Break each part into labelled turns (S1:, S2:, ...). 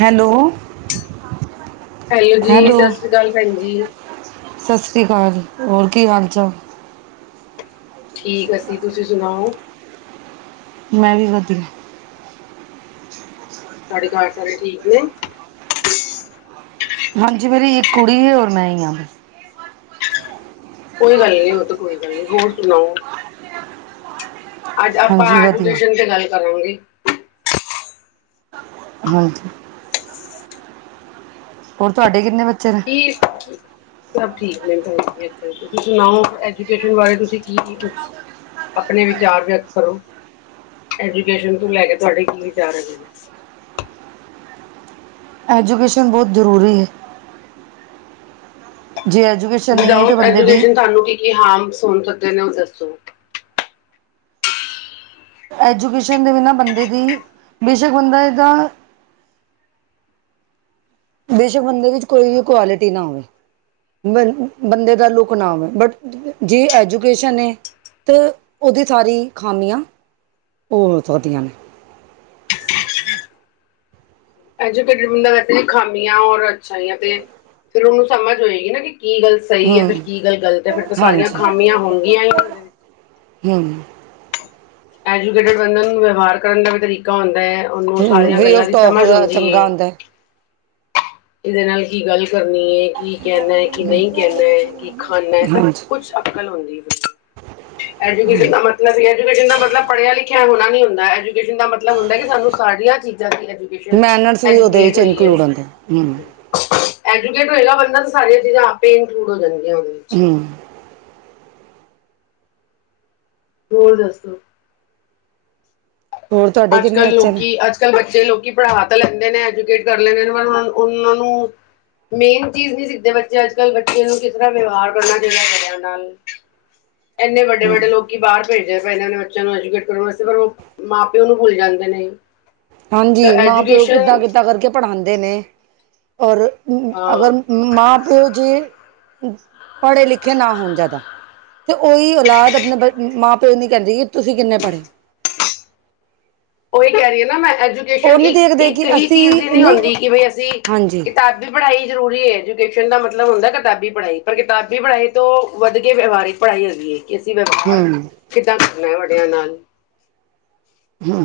S1: Hello.
S2: Hello ਜੀ ਸਤਿ ਸ੍ਰੀ ਅਕਾਲ ਭੈਣ ਜੀ।
S1: ਸਤਿ ਸ੍ਰੀ ਅਕਾਲ ਹੋਰ ਕੀ ਹਾਲ ਚਾਲ।
S2: ਠੀਕ ਅਸੀਂ ਤੁਸੀਂ ਸੁਣਾਓ।
S1: ਮੈਂ ਵੀ ਵਧੀਆ।
S2: ਤੁਹਾਡੇ ਘਾਰ ਸਾਰੇ ਠੀਕ ਨੇ
S1: ਹਾਂਜੀ ਮੇਰੀ ਇੱਕ ਕੁੜੀ ਹੈ ਹੋਰ ਮੈਂ ਹੀ ਆ।
S2: ਕੋਈ ਗੱਲ ਨਹੀ ਉਹ ਤੇ ਕੋਈ ਗੱਲ ਨੀ ਹੋਰ ਸੁਣਾਓ। ਅੱਜ ਆਪਾਂ
S1: ਹਾਂਜੀ ਵਧੀਆ
S2: ਐਜੂਕੇਸ਼ਨ ਤੇ ਗੱਲ ਕਰਾਂਗੇ।
S1: ਹਾਂਜੀ। ਹੋਰ ਤੁਹਾਡੇ ਕਿੰਨੇ ਬੱਚੇ। ਨੇ
S2: ਕੀ ਸਭ ਠੀਕ। ਤੁਸੀਂ ਸੁਣਾਓ ਐਜੂਕੇਸ਼ਨ ਬਾਰੇ ਤੁਸੀਂ ਕੀ ਕੀ ਪੁਛ ਆਪਣੇ ਵਿਚਾਰ ਵਿਅਕਤ ਕਰੋ। ਐਜੂਕੇਸ਼ਨ ਤੋਂ ਲੈ ਕੇ ਤੁਹਾਡੇ ਕੀ ਵਿਚਾਰ ਹੈਗੇ ਨੇ।
S1: ਐਜੂਕੇਸ਼ਨ ਬਹੁਤ ਜ਼ਰੂਰੀ ਹੈ। ਜੇ ਐਜੂਕੇਸ਼ਨ ਨਹੀਂ ਹੈ ਤਾਂ
S2: ਵੀਦਾਉਟ
S1: ਬੰਦੇ ਦੀ
S2: ਐਜੂਕੇਸ਼ਨ ਤੁਹਾਨੂੰ ਕੀ ਕੀ ਹਾਰਮਸ ਹੋ ਸਕਦੇ ਨੇ ਉਹ ਦੱਸੋ।
S1: ਐਜੂਕੇਸ਼ਨ ਦੇ ਬਿਨਾਂ ਬੰਦੇ ਦੀ ਬੇਸ਼ੱਕ ਬੰਦਾ ਇਹਦਾ ਬੇਸ਼ੱਕ ਬੰਦੇ ਵਿੱਚ ਕੋਈ ਵੀ ਕੁਆਲਿਟੀ ਨਾ ਹੋਵੇ। ਬ ਬੰਦੇ ਦਾ ਲੁਕ ਨਾ ਹੋਵੇ ਬਟ ਜੇ ਐਜੂਕੇਸ਼ਨ ਏ। ਅਤੇ ਉਹਦੀ ਸਾਰੀ ਖਾਮੀਆਂ ਓ ਹੋ ਸਕਦੀਆਂ ਨੇ। ਹਮ ਹਮ।
S2: ਐਜੂਕੇਟਿਡ ਬੰਦਾ ਵੈਸੇ ਖਾਮਿਆ ਔਰ ਅੱਛਾਈਆ ਤੇ ਫਿਰ ਉਹਨੂੰ ਸਮਝ ਹੋਏਗੀ ਨਾ ਕਿ। ਕੀ ਗੱਲ ਸਹੀ ਹੈ ਤੇ
S1: ਹਮ
S2: ਕੀ ਗੱਲ ਗਲਤ ਹੈ ਫਿਰ ਤਾਂ ਸਾਰੀਆਂ
S1: ਹਾਂਜੀ
S2: ਖਾਮੀਆਂ ਹੋਣਗੀਆਂ ਹੀ ਨੀ ਉਹਦੇ ਵਿੱਚ।
S1: ਹ
S2: ਐਜੂਕੇਟਡ ਬੰਦੇ ਨੂੰ ਵਯਵਹਾਰ ਕਰਨ ਦਾ ਵੀ ਤਰੀਕਾ ਹੁੰਦਾ ਹੈ। ਉਹਨੂੰ ਸਾਰੀਆਂ
S1: ਵੇ
S2: ਗੱਲਾਂ
S1: ਆਫ
S2: ਦੀ
S1: ਟੋਕ
S2: ਸਮਝ
S1: ਉਹਦਾ
S2: ਹੁੰਦੀ
S1: ਚੰਗਾ
S2: ਏ।
S1: ਹੁੰਦਾ ਹੈ।
S2: ਕਿਹਦੇ ਨਾਲ ਕੀ ਗੱਲ। ਕਰਨੀ ਹੈ ਕਿ ਕਹਿਣਾ ਹੈ ਕਿ ਨਹੀਂ ਕਹਿਣਾ ਹੈ ਕਿ ਖਾਣਾ ਹੈ ਸਭ
S1: ਹਾਂਜੀ
S2: ਕੁਛ ਅਕਲ ਹੁੰਦੀ ਏ ਫਿਰ। ਐਜੂਕੇਸ਼ਨ ਦਾ ਮਤਲਬ ਇਹ ਹੈ ਕਿ ਐਜੂਕੇਸ਼ਨ ਦਾ ਮਤਲਬ ਪੜਿਆ ਲਿਖਿਆ ਹੋਣਾ ਨੀ ਹੁੰਦਾ ਐਜੂ। ਐਜੂਕੇਸ਼ਨ ਦਾ ਮਤਲਬ ਹੁੰਦਾ ਸਾਨੂੰ ਸਾਰੀਆਂ ਚੀਜ਼ਾਂ ਦੀ ਐਜ਼ੂਕੇਸ਼ਨ
S1: ਮੈਨਰਸ ਵੀ ਉਹਦੇ
S2: ਐਜੁਕੇਟ
S1: ਵਿੱਚ
S2: ਹੋਈਏ
S1: ਇਨਕਲੂਡ
S2: ਅਸੀ।
S1: ਹੁੰਦੇ ਹੂੰ
S2: ਐਜੂਕੇਟ ਹੋਏਗਾ ਬੰਦਾ ਤਾਂ ਸਾਰੀਆਂ ਚੀਜ਼ਾਂ ਆਪੇ ਇਨਕਲੂਡ ਹੋ ਜਾਣ ਗਿਆਂ। ਇਹ ਉਹਦੇ ਵਿੱਚ।
S1: ਹੂੰ
S2: ਹੋਰ ਦਸੋ।
S1: ਹੋਰ ਤੁਹਾਡੇ
S2: ਅੱਜ
S1: ਕਿੰਨੇ
S2: ਕੱਲ੍ਹ
S1: ਬੱਚੇ ਨੇ
S2: ਲੋਕੀ ਅੱਜ ਕੱਲ੍ਹ ਬਡੇ ਜੇ ਲੋਕੀ ਪੜ੍ਹਾ ਤਾਂ ਲੈਂਦੇ ਨੇ ਐਜੂਕੇਟ ਕਰ ਲੈਂਦੇ ਨੇ ਉਹਨਾ ਉਹਨਾਂ ਨੂੰ, ਮੇਨ ਚੀਜ਼ ਨਹੀ ਸਿੱਖਦੇ ਬੱਚੇ ਅੱਜ ਕੱਲ੍ਹ ਬੱਚਿਆ ਨੂੰ ਕਿਸ ਤਰ੍ਹਾਂ ਵਿਵਹਾਰ ਕਰਨਾ ਚਾਹੀਦਾ ਵੱਡਿਆ ਨਾਲ। ਇੱਨੇ ਵੱਡੇ ਵੱਡੇ ਲੋਕੀ ਬਾਹਰ ਪੇਜਦੇ ਜ ਇਹਨਾਂ ਨੇ ਬੱਚਿਆਂ ਨੂੰ ਐਜੂਕੇਟ ਕਰਨ ਵਾਸਤੇ ਪਰ ਉਹ ਮਾਂ ਪਿਓ ਨੂੰ ਭੁੱਲ ਜਾਂਦੇ ਨੇ। ਤਾਂ
S1: ਹਾਂਜੀ ਮਾਂ ਪਿਓ
S2: ਐਜੂਕੇਸ਼ਨ
S1: ਕਿੱਦਾਂ ਕਿੱਦਾਂ ਕਰਕੇ ਪੜ੍ਹਾਉਦੇ ਨੇ। ਔਰ,
S2: ਹਾਂ
S1: ਅਗਰ ਮਾਂ ਪਿਓ ਜੇ ਪੜ੍ਹੇ ਲਿਖੇ ਨਾ ਹੋਣ ਜ਼ਿਆਦਾ। ਤੇ ਉਹੀ ਔਲਾਦ ਆਪਣੇ ਬ ਮਾਂ ਪਿਓ ਨੂੰ ਕਹਿੰਦੀ ਏ ਕਿ ਤੁਸੀਂ ਕਿੰਨੇ ਪੜ੍ਹੇ।
S2: ਉਹੀ ਕਹਿ ਰਹੀ ਆ ਨਾ ਮੈਂ।
S1: ਉਹ
S2: ਐਜੂਕੇਸ਼ਨ
S1: ਨੀ
S2: ਇੱਕ
S1: ਦੇਖਦੇ
S2: ਇੱਕ
S1: ਕਿ
S2: ਹੀ ਚੀਜ਼ ਦੀ
S1: ਅਸੀਂ
S2: ਨਹੀਂ ਹੁੰਦੀ ਕਿ ਬਈ ਅਸੀਂ
S1: ਹਾਂਜੀ
S2: ਕਿਤਾਬੀ ਪੜ੍ਹਾਈ ਜ਼ਰੂਰੀ ਐ। ਐਜੂਕੇਸ਼ਨ ਦਾ ਮਤਲਬ ਹੁੰਦਾ ਕਿਤਾਬੀ ਪੜ੍ਹਾਈ ਪਰ ਕਿਤਾਬੀ ਪੜ੍ਹਾਈ ਤੋਂ ਵੱਧ ਕੇ ਵਿਵਹਾਰਿਕ ਪੜ੍ਹਾਈ ਹੈਗੀ ਹੈ। ਅਸੀਂ ਵਿਵਹਾਰ
S1: ਹੂੰ
S2: ਕਿੱਦਾਂ ਕਰਨਾ ਹੈ ਵੱਡਿਆਂ ਨਾਲ।
S1: ਹੂੰ।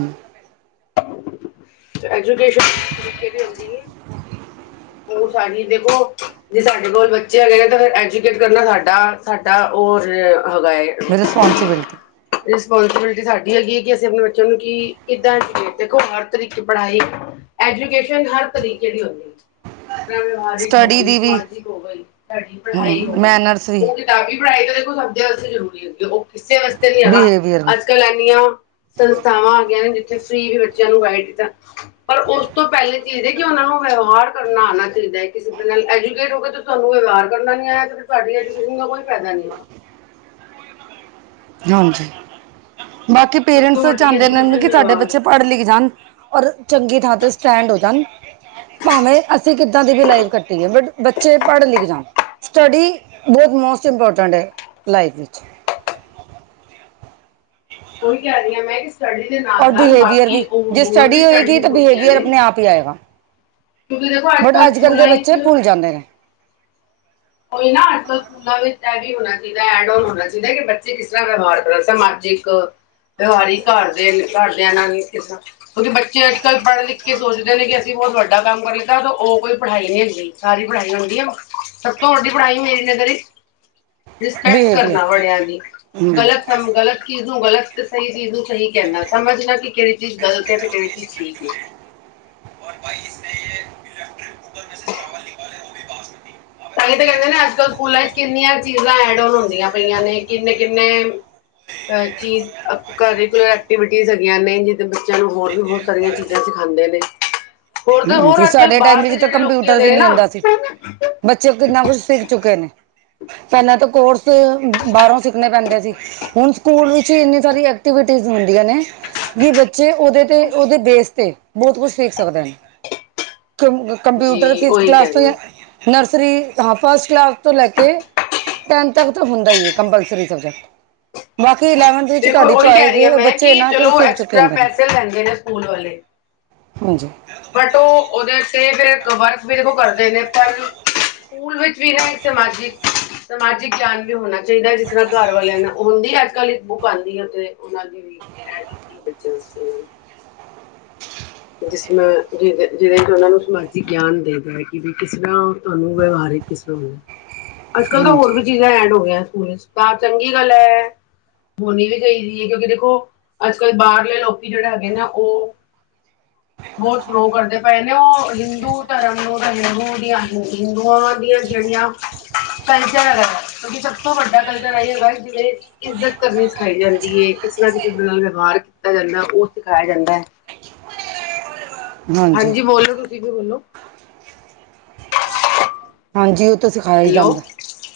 S2: ਐਜੂਕੇਸ਼ਨ ਤਰੀਕੇ ਦੀ ਹੁੰਦੀ ਏ। ਔਰ ਸਾਡੀ ਦੇਖੋ ਜੇ ਸਾਡੇ ਕੋਲ ਬੱਚੇ ਹੈਗੇ ਨੇ ਤਾਂ ਫਿਰ ਐਜੂਕੇਟ ਕਰਨਾ ਸਾਡਾ ਸਾਡਾ ਹੋਰ
S1: ਰਿਸਪੋਂਸੀਬਿਲਟੀ
S2: ਰਿਸਪੋਂਸੀਬਿਲਟੀ ਸਾਡੀ ਹੈਗੀ ਹੈ ਕਿ ਅਸੀਂ ਆਪਣੇ ਬੱਚਿਆਂ ਨੂੰ ਕੀ ਕਿੱਦਾਂ ਦੇਖੋ ਹਰ ਤਰੀਕੇ ਪੜ੍ਹਾਈ ਐਜੂਕੇਸ਼ਨ ਹਰ ਤਰੀਕੇ ਦੀ ਹੁੰਦੀ ਏ। ਜਿਸ ਤਰ੍ਹਾਂ ਵਿਵਹਾਰਿਕ ਹੋ
S1: ਸਟੱਡੀ
S2: ਗਈ,
S1: ਦੀ ਵੀ
S2: ਸਮਾਜਿਕ ਹੋ ਗਈ ਤੁਹਾਡੀ
S1: ਹੂੰ
S2: ਪੜ੍ਹਾਈ ਹੋ ਗਈ,
S1: ਮੈਨਰਸ ਵੀ
S2: ਉਹ ਕਿਤਾਬੀ ਪੜਾਈ ਤਾਂ ਦੇਖੋ ਸਭਦੇ ਵਾਸਤੇ ਜ਼ਰੂਰੀ ਹੁੰਦੀ ਹੈ ਓ ਇਸੇ ਵਾਸਤੇ ਨੀ ਹੈਗਾ
S1: ਬਿਹੇਵੀਅਰ ਵੀ
S2: ਅੱਜ ਕਲ ਇਨੀਆਂ ਸੰਸਥਾਵਾਂ ਆ ਗਈਆ ਨੇ ਫਰੀ ਵੀ ਬੱਚਿਆਂ ਨੂੰ ਵਾਈਟ ਦਿੱਤਾ ਪਰ ਉਸ ਤੋਂ ਪਹਿਲੇ ਚੀਜ਼ ਹੈ ਕਿ ਉਹਨਾਂ ਨੂੰ ਵਿਵਹਾਰ ਕਰਨਾ ਆਉਣਾ ਚਾਹੀਦਾ ਹੈ ਕਿਸੇ ਦੇ ਨਾਲ ਐਜੂਕੇਟ ਹੋ ਕੇ ਤੇ ਤੁਹਾਨੂੰ ਵਿਵਹਾਰ ਕਰਨਾ ਨੀ ਆਇਆ ਤੇ ਤੁਹਾਡੀ ਐਜੂਕੇਸ਼ਨ ਦਾ ਕੋਈ ਫਾਇਦਾ ਨਹੀਂ। [inaudible]
S1: ਹਾਜੀ ਬਾਕੀ
S2: ਸਭ ਤੋਂ
S1: ਪੇਰੈਂਟਸ
S2: ਵੱਡੀ
S1: ਚਾਹੁੰਦੇ ਨੇ
S2: ਐਜੂਕੇਸ਼ਨ
S1: ਕਿ ਸਾਡੇ
S2: ਵਿਵਹਾਰ ਹੈ
S1: ਬੱਚੇ ਪੜ੍ਹ ਲਿਖ ਜਾਣ ਔਰ ਚੰਗੀ ਥਾਂ ਤੇ ਸਟੈਂਡ ਹੋ ਜਾਣ।
S2: ਹ [unintelligible]
S1: ਭਾਵੇਂ ਅਸੀਂ ਕਿੱਦਾਂ ਦੀ ਵੀ ਲਾਈਫ ਕੱਟੀ ਹੈ ਬਟ ਬੱਚੇ ਪੜ੍ਹ ਲਿਖ ਜਾਣ ਸਟੱਡੀ ਬਹੁਤ ਮੋਸ ਮੋਸਟ ਇੰਪੋਰਟੈਂਟ ਹੈ ਲਾਈਫ ਵਿੱਚ।
S2: ਉਹੀ ਕਿਹ ਰਹੀ ਆ ਮੈਂ ਸਟਡੀ ਦੇ ਨਾਲ
S1: ਔਰ
S2: ਨਾਲ
S1: ਬਿਹੇਵੀਅਰ
S2: ਬਾਕੀ
S1: ਵੀ
S2: ਉਹ
S1: ਜੇ
S2: ਹੋਰ ਵੀ
S1: ਹੋਏਗੀ
S2: ਸਟੱਡੀ
S1: ਤਾਂ
S2: ਹੋ ਗਈਆ
S1: ਬਿਹੇਵੀਅਰ
S2: ਨੇ।
S1: ਆਪਣੇ ਆਪ ਹੀ ਆਏਗਾ
S2: ਕਿਉਂਕਿ ਦੇਖੋ
S1: ਬਟ ਅੱਜ ਕੱਲ੍ਹ
S2: ਸਕੂਲਾਂ
S1: ਦੇ ਬੱਚੇ
S2: ਵਿੱਚ
S1: ਭੁੱਲ ਜਾਂਦੇ ਨੇ।
S2: ਉਹੀ ਨਾ ਅੱਜ ਕੱਲ੍ਹ ਸਕੂਲਾਂ ਵਿੱਚ ਇਹ ਵੀ ਹੋਣਾ ਚਾਹੀਦਾ ਐਡ ਹੋਣਾ ਚਾਹੀਦਾ ਕਿ ਬੱਚੇ ਕਿਸ ਤਰ੍ਹਾਂ ਵਿਵਹਾਰ ਕਰਨ ਸਮਾਜਿਕ ਵਿਵਹਾਰ ਹੀ ਘਰਦੇ ਨੇ ਘਰਦਿਆਂ ਨਾਂ ਨੇਰ ਕਿਉਂਕਿ ਬੱਚੇ ਅੱਜ ਕੱਲ ਪੜ੍ਹ ਲਿਖ ਕੇ ਸੋਚਦੇ ਨੇ ਕਿ ਅਸੀਂ ਬਹੁਤ ਵੱਡਾ ਕੰਮ ਕਰ ਲਿਤਾ ਉਹ ਕੋਈ ਪੜ੍ਹਾਈ ਨਹੀਂ ਹੁੰਦੀ ਸਾਰੀ ਪੜ੍ਹਾਈ ਨਾਲ ਹੁੰਦੀ ਆ। ਤੁਹਾਡੀ ਪੜ੍ਹਾਈ ਮੇਰੀ ਨਜ਼ਰ 'ਚ ਰਿਸਪੈਕਟ
S1: ਬਿਹੇਵੀਅਰ
S2: ਕਰਨਾ ਬੜਿਆਂ ਦੀ
S1: ਹਮ
S2: ਗ਼ਲਤ ਕੰਮ ਗਲਤ ਚੀਜ਼ ਨੂੰ ਗਲਤ ਸਹੀ ਚੀਜ਼ ਨੂੰ ਸਹੀ ਕਹਿੰਦਾ ਸਮਝਣਾ ਕਿ ਕਿਹੜੀ ਚੀਜ਼ ਗਲਤ ਹੈ ਤੇ ਕਿਹੜੀ ਚੀਜ਼ ਸਹੀ ਹੈ।
S1: ਭਾਈ ਇਸਨੇ ਇਲੈਕਟ੍ਰਿਕ ਕੁੂਕਰ ਮੇਂ ਸੇ ਚਾਵਲ ਨਿਕਾਲੇ, ਉਹ ਵੀ ਬਾਸਮਤੀ।
S2: ਤਾਂ ਹੀ ਤਾਂ ਕਹਿੰਦੇ ਨੇ, ਅੱਜ ਕੱਲ ਸਕੂਲਾਂ ਵਿੱਚ ਕਿੰਨੀਆਂ ਚੀਜ਼ਾਂ ਐਡ ਓਨ ਹੁੰਦੀਆਂ ਪਈਆਂ ਨੇ ਕਿੰਨੇ-ਕਿੰਨੇ ਅਹ ਚੀਜ਼ ਕਰੀਕਲਰ ਐਕਟੀਵਿਟੀ ਹੈਗੀਆਂ ਨੇ ਜਿ ਬੱਚਿਆਂ ਨੂੰ ਹੋਰ ਵੀ ਬਹੁਤ ਸਾਰੀਆਂ ਚੀਜ਼ਾਂ ਸ ਖਾਂਦੇ ਨੇ ਹੋਰ ਤਾਂ
S1: ਹਮ
S2: ਹੋਰ
S1: ਜੀ
S2: ਅੱਜ ਕੱਲ੍ਹ
S1: ਸਾਡੇ ਟਾਈਮ
S2: ਬਾਹਰ ਦੇ
S1: ਵਿੱਚ ਤਾਂ
S2: ਜਿਹੜੇ ਲੋਕੀ
S1: ਕੰਪਿਊਟਰ
S2: ਹੈਗੇ
S1: ਵੀ
S2: ਨੇ
S1: ਨਹੀਂ ਹੁੰਦਾ ਸੀ
S2: ਨਾ
S1: ਬੱਚੇ ਕਿੰਨਾ ਕੁਛ ਸਿੱਖ ਚੁੱਕੇ ਨੇ। ਪਹਿਲਾਂ ਤਾਂ ਕੋਰਸ ਬਾਹਰੋਂ ਸਿੱਖਣੇ ਪੈਂਦੇ ਸੀ ਹੁਣ ਸਕੂਲ ਵਿੱਚ ਇੰਨੀ ਸਾਰੀ ਐਕਟੀਵਿਟੀ ਜ਼ ਹੁੰਦੀਆਂ ਨੇ ਕਿ ਬੱਚੇ ਉਹਦੇ ਤੇ ਉਹਦੇ ਬੇਸ ਤੇ ਬਹੁਤ ਕੁਛ ਸਿਖ ਸਕਦੇ ਨੇ। ਕੰ ਕੰਪਿਊਟਰ
S2: ਜੀ
S1: ਫਿਫਥ
S2: ਉਹੀ
S1: ਕਲਾਸ
S2: ਕਹਿ
S1: ਤੋਂ
S2: ਰਹੀ
S1: ਜਾਂ
S2: ਹਾਂ
S1: ਨਰਸ ਹਾਂ ਫਸਟ ਕਲਾਸ ਤੋਂ ਲੈ ਕੇ ਟੈਨ ਤੱਕ ਤਾਂ ਹੁੰਦਾ ਹੀ ਹੈ ਕੰਪਲਸਰੀ ਸਬਜੈਕਟ [unintelligible] ਇਲੈੰਵਥ ਵਿੱਚ
S2: ਦੇਖੋ
S1: ਤੁਹਾਡੀ
S2: ਉਹੀ ਕਹਿ
S1: ਚੋਇਸ
S2: ਰਹੀ ਹਾਂ
S1: ਏ
S2: ਮੈਂ
S1: ਬੱਚੇ
S2: ਕਿ
S1: ਇਹਨਾਂ ਕੁ
S2: ਚਲੋ
S1: ਸਿੱਖ ਚੁੱਕੇ
S2: ਐਕਸਟਰਾ
S1: ਹੁੰਦੇ ਨੇ।
S2: ਪੈਸੇ ਲੈਂਦੇ ਨੇ ਸਕੂਲ ਵਾਲੇ
S1: ਹਾਂਜੀ
S2: ਬਟ ਉਹ ਉਹਦੇ ਤੇ ਫਿਰ ਵਰਕ ਵੀ ਦੇਖੋ ਕਰਦੇ ਨੇ ਪਰ ਸਕੂਲ ਵਿੱਚ ਵੀ ਨਾ ਸਮਾਜਿਕ ਸਮਾਜਿਕ ਗਿਆਨ ਵੀ ਹੋਣਾ ਚਾਹੀਦਾ ਹੈ ਜਿਸ ਤਰ੍ਹਾਂ ਘਰ ਵਾਲਿਆਂ ਨੂੰ ਹੁੰਦੀ ਅੱਜ ਕੱਲ੍ਹ ਇੱਕ ਬੁੱਕ ਆਉਂਦੀ ਹੈ। ਉਹਨਾਂ ਦੀ ਵੀ ਐਡ ਕੀਤੀ ਹੈ ਬੱਚਿਆਂ ਵਾਸਤੇ ਜਿਸ ਨਾਲ ਜਿਹ ਜਿਹਦੇ ਚ ਉਹਨਾਂ ਨੂੰ ਸਮਾਜਿਕ ਗਿਆਨ ਦੇਦਾ ਹੈ ਕਿ ਵੀ ਕਿਸ ਤਰ੍ਹਾਂ ਤੁਹਾਨੂੰ ਵਿਵਹਾਰ ਕਿਸ ਅੱਜ ਕੱਲ ਤਾਂ ਹੋਰ ਵੀ
S1: ਹਾਂਜੀ
S2: ਚੀਜ਼ਾਂ ਐਡ ਹੋ ਗਈਆਂ ਸਕੂਲ ਤਾਂ ਚੰਗੀ ਗੱਲ ਹੈ। ਹੋਣੀ ਵੀ ਚਾਹੀਦੀ ਹੈ ਕਿਉਂਕਿ ਦੇਖੋ ਅੱਜ ਕੱਲ੍ਹ ਬਾਹਰਲੇ ਲੋਕੀ ਜਿਹੜੇ ਹੈਗੇ ਨਾ ਉਹ [inaudible] ਬਹੁਤ ਸ਼ੋ ਕਰਦੇ ਪਏ ਨੇ, ਉਹ ਹਿੰਦੂ ਧਰਮ ਨੂੰ ਤੇ ਹਿੰਦੂ ਦੀਆਂ ਨੀਤੀ ਗਵਾਂ ਦੀਆਂ ਜਿਹੜੀਆ ਕਲਚਰ ਹੈਗਾ ਕਿਉਂਕਿ ਸਭ ਤੋਂ ਵੱਡਾ ਕਲਚਰ ਐਹੀ ਹੈਗਾ ਜਿਵੇਂ ਇੱਜ਼ਤ ਕਰਨੀ ਸਿਖਾਈ ਜਾਂਦੀ ਹੈ। ਕਿਸੇ ਨਾ ਕਿਸੇ ਦੇ ਨਾਲ ਵਿਵਹਾਰ ਕੀਤਾ ਜਾਂਦਾ ਉਹ ਸਿਖਾਇਆ ਜਾਂਦਾ ਹੈ। ਹਾਂਜੀ ਬੋਲੋ ਤੁਸੀਂ ਵੀ ਬੋਲੋ
S1: ਹਾਂਜੀ ਉਹ ਤੋਂ ਸਿਖਾਇਆ ਹੀ
S2: ਹੈਲੋ
S1: ਜਾਂਦਾ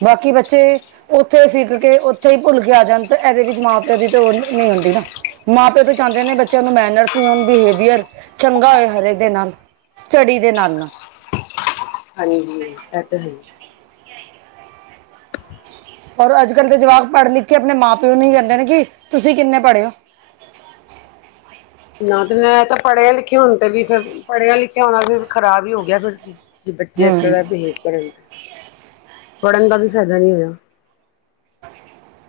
S1: ਬਾਕੀ ਬੱਚੇ ਉੱਥੇ ਸਿੱਖ ਕੇ ਉੱਥੇ ਹੀ ਭੁੱਲ ਕੇ ਆ ਜਾਂਣ ਤਾਂ ਇਹਦੇ ਵਿੱਚ ਮਾਂ ਪਿਓ ਦੀ ਤਾਂ ਉਹ ਨਹੀਂ ਹੁੰਦੀ ਨਾ ਮਾਂ ਪਿਓ ਤੇ ਚਾਹੁੰਦੇ ਨੇ ਬੱਚਿਆਂ ਨੂੰ ਮੈਨਰਸ ਬਿਹੇਵੀਅਰ ਚੰਗਾ ਹੋਏ ਹਰੇਕ ਦੇ ਨਾਲ ਸਟੱਡੀ ਦੇ ਨਾਲ ਨਾਲ
S2: ਹਾਂਜੀ, ਇਹ ਤਾਂ ਹੈ
S1: ਰ ਅੱਜ ਕੱਲ੍ਹ ਦੇ ਜਵਾਕ ਪੜ੍ਹ ਲਿਖ ਕੇ ਆਪਣੇ ਮਾਂ ਪਿਓ ਨੂੰ ਕਹਿੰਦੇ ਨੇ ਕਿ ਤੁਸੀਂ ਕਿੰਨੇ ਪੜੇ ਹੋ
S2: [unintelligible] ਨਾ ਤੇ ਮੈਂ ਤਾਂ ਪੜ੍ਹੇ ਲਿਖੇ ਹੋਣ ਤੇ ਵੀ ਫਿਰ ਪੜ੍ਹਿਆ ਲਿਖਿਆ ਹੋਣਾ ਫਿਰ ਖਰਾਬ ਹੀ ਹੋ ਗਿਆ ਫਿਰ ਕਿ ਬੱਚੇ ਇਸ
S1: ਹਮ
S2: ਤਰਾਂ ਬਿਹੇਵ ਕਰਨ ਤੇ ਪੜ੍ਹਨ ਦਾ ਵੀ ਫਾਇਦਾ ਨਹੀਂ ਹੋਇਆ
S1: [inaudible]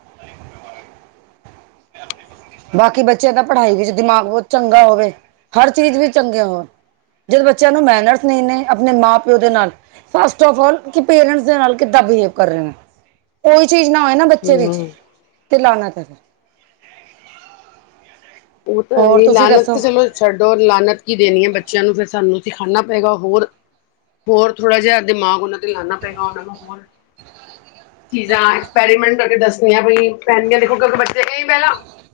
S1: ਬਾਕੀ ਬੱਚਿਆਂ ਦਾ ਪੜ੍ਹਾਈ ਵਿੱਚ ਦਿਮਾਗ ਬਹੁਤ ਚੰਗਾ ਹੋਵੇ ਹਰ ਚੀਜ਼ ਵੀ ਚੰਗੇ ਹੋਣ ਜਦੋਂ ਬੱਚਿਆਂ ਨੂੰ ਮੈਨਰਸ ਨਹੀਂ ਨੇ ਆਪਣੇ ਮਾਂ ਪਿਓ ਦੇ ਨਾਲ ਫਸਟ ਆਫ ਆਲ ਕਿ ਪੇਰੈਂਟਸ ਦੇ ਨਾਲ ਕਿਦਾ [unintelligible] ਕੋਈ ਚੀਜ਼ ਨਾ ਹੋਏ ਨਾ ਬੱਚੇ ਵਿੱਚ
S2: ਹੂੰ
S1: ਤੇ ਲਾਹਨਤ ਹ
S2: ਉਹ ਤਾਂ ਇਹ
S1: ਤੁਸੀਂ
S2: ਲਾਹਨਤ
S1: ਦੱਸੋ
S2: ਚਲੋ ਛੱਡੋ ਲਾਹਨਤ ਕੀ ਦੇਣੀ ਹੈ ਬੱਚਿਆਂ ਨੂੰ ਫਿਰ ਸਾਨੂੰ ਸਿਖਾਣਾ ਪਏਗਾ ਹੋਰ ਹੋਰ ਥੋੜ੍ਹਾ ਜਿਹਾ ਦਿਮਾਗ ਉਹਨਾਂ ਤੇ ਲਾਉਣਾ ਪਏਗਾ ਉਹਨਾਂ ਨੂੰ ਹੋਰ ਚੀਜ਼ਾਂ ਐਕਸਪੈਰੀਮੈਂਟ ਕਰ ਕੇ ਦੱਸੀਆਂ ਪੈਨਗੀਆਂ ਦੇਖੋ ਕਿਉਂਕਿ ਬੱਚੇ ਹੀ ਪਹਿਲਾਂ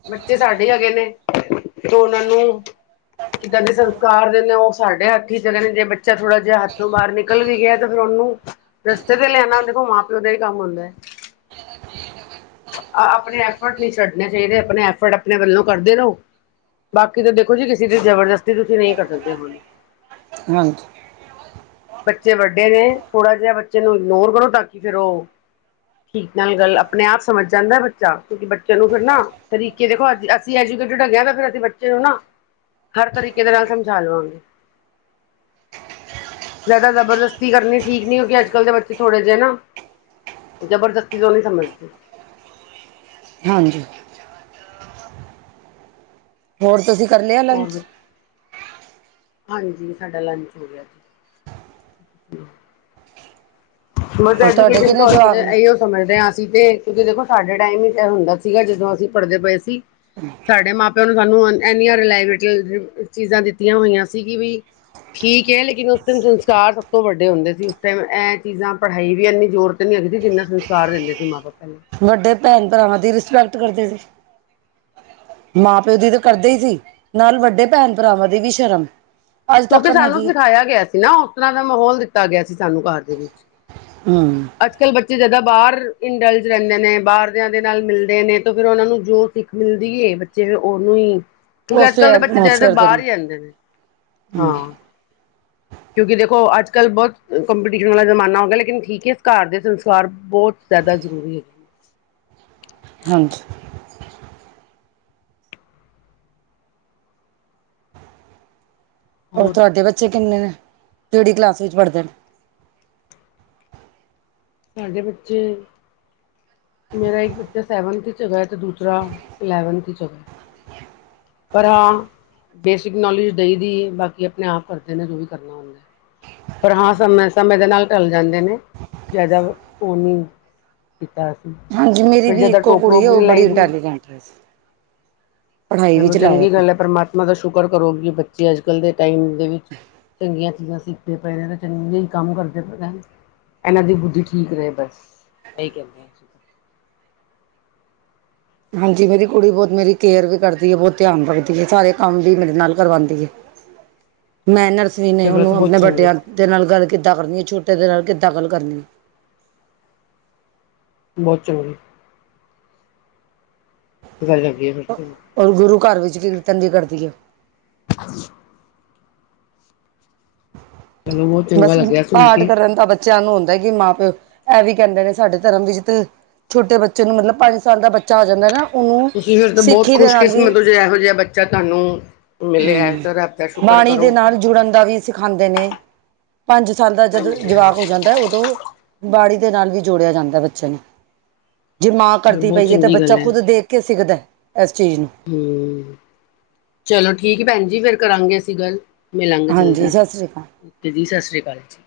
S2: ਬੱਚੇ ਸਾਡੇ ਹੈਗੇ ਨੇ, ਤੇ ਉਹਨਾਂ ਨੂੰ ਕਿੱਦਾਂ ਦੇ ਸੰਸਕਾਰ ਦੇ ਨੇ ਉਹ ਸਾਡੇ ਹੱਥ ਹੀ ਚਲੇ ਨੇ ਜੇ ਬੱਚਾ ਥੋੜਾ ਜਿਹਾ ਹੱਥੋਂ ਬਾਹਰ ਨਿਕਲ ਵੀ ਗਿਆ ਤੇ ਫਿਰ ਉਹ ਨੂੰ ਰਸਤੇ ਤੇ ਲਿਆਣਾ ਦੇਖੋ ਮਾਂ ਪਿਓ ਦਾ ਹੀ ਕੰਮ ਹੁੰਦਾ ਹੈ। ਆਹ ਆਪਣੇ ਐਫਰਟ ਨਹੀਂ ਛੱਡਣੇ ਚਾਹੀਦੇ ਆਪਣੇ ਐਫਰਟ ਆਪਣੇ ਵੱਲੋਂ ਕਰਦੇ ਰਹੋ ਬਾਕੀ ਤਾਂ ਦੇਖੋ ਜੀ ਕਿਸੇ ਦੀ ਜਬਰਦਸਤੀ ਤੁਸੀਂ ਨਹੀਂ ਕਰ ਸਕਦੇ ਹੋੁਣ
S1: ਹਾਂਜੀ।
S2: ਬੱਚੇ ਵੱਡੇ ਨੇ ਥੋੜ੍ਹਾ ਜਿਹਾ ਬੱਚੇ ਨੂੰ ਇਗਨੋਰ ਕਰੋ ਤਾਂ ਕਿ ਫਿਰ ਉਹ ਠੀਕ ਨਾਲ ਗੱਲ ਆਪਣੇ ਆਪ ਸਮਝ ਜਾਂਦਾ ਬੱਚਾ ਕਿਉਂਕਿ ਬੱਚਿਆਂ ਨੂੰ ਫਿਰ ਨਾ ਤਰੀਕੇ ਦੇਖੋ ਅ ਅਸੀਂ ਐਜੂਕੇਟਡ ਹੈਗਿਆ ਤਾਂ ਫਿਰ ਅਸੀਂ ਬੱਚੇ ਨੂੰ ਨਾ ਹਰ ਤਰੀਕੇ ਦੇ ਨਾਲ ਸਮਝਾ ਲਵਾਂਗੇ ਜ਼ਿਆਦਾ ਜ਼ਬਰਦਸਤੀ ਕਰਨੀ ਠੀਕ ਨਹੀਂ ਹੋ ਕਿ ਅੱਜ ਕੱਲ੍ਹ ਦੇ ਬੱਚੇ ਥੋੜੇ ਜਿਹੇ ਨਾ ਜ਼ਬਰਦਸਤੀ ਤੋਂ ਨਹੀਂ ਸਮਝਦੀ
S1: ਹਾਂਜੀ। ਹੋਰ ਤੁਸੀਂ ਕਰ ਲਿਆ ਲੰਚ?
S2: ਹੋਰ ਹਾਂਜੀ, ਸਾਡਾ ਲੰਚ ਹੋ ਗਿਆ ਜੀ। ਮ
S1: ਔਰ ਤੁਹਾਡੇ
S2: ਐਜੂਕੇਸ਼ਨ
S1: ਕਿੰਨੇ
S2: ਤੋਂ
S1: ਜਵਾਕ ਨੇ
S2: ਇਹੀ ਸਮਝਦੇ ਹਾਂ ਅਸੀਂ ਤੇ ਤੁਸੀਂ ਦੇਖੋ ਸਾਡੇ ਟਾਈਮ ਹੀ ਤਾਂ ਇਹ ਹੁੰਦਾ ਸੀਗਾ ਜਦੋਂ ਅਸੀਂ ਪੜ੍ਹਦੇ ਪਏ ਸੀ, ਸਾਡੇ ਮਾਪੇ ਸਾਨੂੰ ਇਨੀਆਂ ਚੀਜ਼ਾਂ ਦਿੱਤੀਆਂ ਹੋਈਆਂ ਸੀ ਕਿ ਵੀ ਠੀਕ ਹੈ ਲੇਕਿਨ ਉਸ ਟਾਈਮ ਸੰਸਕਾਰ ਸਭ ਤੋਂ ਵੱਡੇ ਹੁੰਦੇ ਸੀ ਉਸ ਟਾਈਮ ਇਹ ਚੀਜ਼ਾਂ ਪੜ੍ਹਾਈ ਵੀ ਇੰਨੀ ਜ਼ੋਰ ਤ ਨੀ ਹੈਗਦੀ ਜਿੰਨਾ ਸਤਿਕਾਰ ਦਿੰਦੇ ਸੀ ਮਾਂ ਬਾਪ ਪਹਿਲੇ
S1: ਵੱਡੇ ਭੈਣ ਭਰਾਵਾਂ ਦੀ ਰਿਸਪੈਕਟ ਕਰਦੇ ਸੀ ਮਾਂ ਪਿਓ ਦੀ ਤਾਂ ਕਰਦੇ ਹੀ ਸੀ ਨਾਲ ਵੱਡੇ ਭੈਣ ਭਰਾਵਾਂ ਦੀ ਵੀ ਸ਼ਰਮ ਅੱਜ ਤੱਕ
S2: ਕਿਉਂਕਿ ਸਾਨੂੰ
S1: ਹੈਗੀ ਹੈ
S2: ਸਿਖਾਇਆ ਗਿਆ ਸੀ ਨਾ ਉਸ ਤਰ੍ਹਾਂ ਦਾ ਮਾਹੌਲ ਦਿੱਤਾ ਗਿਆ ਸੀ ਸਾਨੂੰ ਘਰ ਦੇ ਵਿੱਚ
S1: ਹੂੰ
S2: ਜਿੱਦਾਂ ਬਾਹਰ ਇੰਡਲਜ ਰਹਿੰਦੇ ਨੇ ਬਾਹਰਦਿਆਂ ਦੇ ਨਾਲ ਮਿਲਦੇ ਨੇ ਤਾਂ ਫੇਰ ਉਹਨਾਂ ਨੂੰ ਜੋ ਸੀਖ ਮਿਲਦੀ ਹਏ ਬੱਚੇ ੳ ਉਹਨੂੰ ਕਿਉਂਕਿ ਅੱਜ
S1: ਉਸੇ
S2: ਕੱਲ੍ਹ ਦੇ ਬੱਚੇ ਜ਼ਿਆਦਾਤਰ
S1: ਐਟਮੋਸਫੇਅਰ ਦੇ
S2: ਬਾਹਰ
S1: ਨਾਲ
S2: ਹੀ ਰਹਿੰਦੇ ਨੇ ਹਾਂ
S1: ਹਮ
S2: ਕਿਉਂਕਿ ਦੇਖੋ ਅੱਜ ਕੱਲ੍ਹ ਬਹੁਤ ਕੰਪੀਟੀਸ਼ਨ ਵਾਲਾ ਜ਼ਮਾਨਾ ਹੋ ਗਿਆ ਲੇਕਨ ਠੀਕ ਹੈ ਘਰ ਦੇ ਸੰਸਕਾਰ ਬਹੁਤ ਜ਼ਿਆਦਾ ਜ਼ਰੂਰੀ ਐ
S1: ਪੰਜ [unintelligible] ਹੋਰ ਤੁਹਾਡੇ ਬੱਚੇ ਕਿੰਨੇ ਨੇ ਕਿਹੜੀ ਕਲਾਸ ਵਿੱਚ ਪੜ੍ਹਦੇ ਨੇ
S2: ਸਾਡੇ ਬੱਚੇ ਮੇਰਾ ਇੱਕ ਬੱਚਾ ਸੈਵਨਥ ਚ ਹੈਗਾ ਅਤੇ ਦੂਸਰਾ ਇਲੈਵਨਥ ਚ ਹੈਗਾ ਐ ਪਰ ਹਾਂ ਬੇਸਿਕ ਨੋਲੇਜ ਦਈ ਦੀ ਬਾਕੀ ਆਪਣੇ ਆਪ ਕਰਦੇ ਨੇ ਜੋ ਵੀ ਕਰਨਾ ਹੁੰਦਾ ਪਰ ਹਾਂ ਸਮੇ ਸਮੇਂ ਦੇ ਨਾਲ ਢਲ ਜਾਂਦੇ ਨੇ ਜ਼ਿਆਦਾ ਉਹ ਨਹੀ [unintelligible]
S1: ਹਾਂਜੀ ਮੇਰੀ
S2: ਫਿਰ
S1: ਵੀ
S2: ਜਿੱਦਾਂ
S1: ਇੱਕੋ
S2: ਟੋਕ ਟੋਕ
S1: ਕੁੜੀ ਹੈ
S2: ਵੀ
S1: ਉਹ
S2: ਨਹੀਂ
S1: ਬੜੀ
S2: ਲਾਈ ਦੀ ਹੈ
S1: ਇੰਟੈਲੀਜੈਂਟ ਪੜ੍ਹਾਈ
S2: ਚਲੋ
S1: ਵਿੱਚ ਲਾਇਆ
S2: ਚੰਗੀ
S1: ਕਰ
S2: ਗੱਲ ਏ ਪਰਮਾਤਮਾ ਦਾ ਸ਼ੁਕਰ ਕਰੋਗੀ ਬੱਚੇ ਅੱਜ ਕੱਲ੍ਹ ਦੇ ਟਾਈਮ ਦੇ ਵਿੱਚ ਚੰਗੀਆਂ [unintelligible] ਪਏ ਨੇ ਤੇ ਚੰਹੀ ਕੰਮ ਕਰਦੇ ਪਏ ਇਹਨਾਂ ਦੀ ਬੁੱਧੀ ਠੀਕ ਰਹੇ ਬਸ ਇਹੀ ਕਹਿੰਦੇ ਆ ਅਸੀਂ ਤਾਂ
S1: ਹਾਂਜੀ ਮੇਰੀ ਕੁੜੀ ਬਹੁਤ ਮੇਰੀ ਕੇਅਰ ਵੀ ਕਰਦੀ ਹੈ ਬਹੁਤ ਧਿਆਨ ਰੱਖਦੀ ਹੈ ਸਾਰੇ ਕੰਮ ਵੀ ਮੇਰੇ ਨਾਲ ਕਰਵਾਉਂਦੀ ਐ
S2: [unintelligible]
S1: ਮੈਂ ਨਰ
S2: ਫਿਰ ਬਸ ਬਹੁਤ ਚੰਗੇ
S1: [unintelligible] ਨਾਲ ਗੱਲ ਕੀਤੀ ਕਿੱਦਾਂ ਕਰਨੀ ਹੈ ਛੋਟੇ ਦੇ ਨਾਲ ਕਿਦਾਂ ਗਲ ਕਰਨੀ ਹੈ
S2: ਬਹੁਤ [unintelligible]
S1: ਔਰ
S2: [unintelligible]
S1: ਗੁਰੂ ਘਰ ਵਿੱਚ ਵੀ ਤੰਗ ਈ ਕਰਦੀ ਆ
S2: [unintelligible] ਚਲੋ ਬਹੁਤ ਚੰਗਾ
S1: ਬਸ
S2: ਲੱਗਿਆ ਸੁਣ
S1: ਪਾਠ
S2: ਕੇ
S1: ਕਰਨ ਦਾ ਬੱ ਬੱਚਿਆਂ ਨੂੰ ਹੁੰਦਾ ਕਿ ਮਾਂ ਪਿਓ ਇਹ ਵੀ ਕਹਿੰਦੇ ਨੇ ਸਾਡੇ ਧਰਮ ਵਿੱਚ ਤੇ ਛੋਟੇ ਬੱਚੇ ਨੂੰ ਮਤਲਬ ਪੰਜ ਸਾਲ ਦਾ ਬੱਚਾ ਹੋ ਜਾਂਦਾ ਨਾ ਉਹਨੂੰ
S2: ਤੁਸੀਂ ਫਿਰ ਤਾਂ ਬਹੁਤ
S1: ਸਿੱਖੀ ਦੇ ਨਾਲ ਵੀ
S2: ਖੁਸ਼ਕਮਤ ਤੋਂ ਜੇ ਇਹੋ ਜਿਹਾ ਬੱਚਾ ਤੁਹਾਨੂੰ ਮਿਲਿਆ
S1: ਹਮ
S2: ਰਬ ਦਾ ਸ਼ੁਕਰ
S1: ਬਾਣੀ ਦੇ
S2: ਕਰੋ
S1: ਨਾਲ ਜੁੜਨ ਦਾ ਵੀ ਸਿਖਾਉਂਦੇ ਨੇ ਪੰਜ ਸਾਲ ਦਾ ਜਦ
S2: ਹਾਂਜੀ
S1: ਜਵਾਕ ਹੋ
S2: ਹਾਂਜੀ
S1: ਜਾਂਦਾ ਉਦੋਂ ਬਾੜੀ ਦੇ ਨਾਲ ਵੀ ਜੋੜਿਆ ਜਾਂਦਾ ਬੱਚਿਆਂ ਨੂੰ ਜੇ ਮਾਂ ਕਰਦੀ
S2: ਬਹੁਤ
S1: ਪਈ ਹੈ ਤਾਂ
S2: ਚੰਗੀ
S1: ਬੱਚਾ ਖੁੱਦ ਦੇਖ ਕੇ ਸਿੱਖਦਾ ਇਸ ਚੀਜ਼ ਨੂੰ
S2: ਹੂੰ ਚਲੋ ਠੀਕ ਭੈਣ ਜੀ ਫੇਰ ਕਰਾਂਗੇ ਅਸੀਂ ਗੱਲ ਮਿਲਾਂਗੇ
S1: ਹਾਂਜੀ
S2: ਜਲਦੀ
S1: ਸਤਿ ਸ੍ਰੀ ਅਕਾਲ
S2: ਓਕੇ ਜੀ ਸਤਿ ਸ਼੍ਰੀ ਅਕਾਲ ਜੀ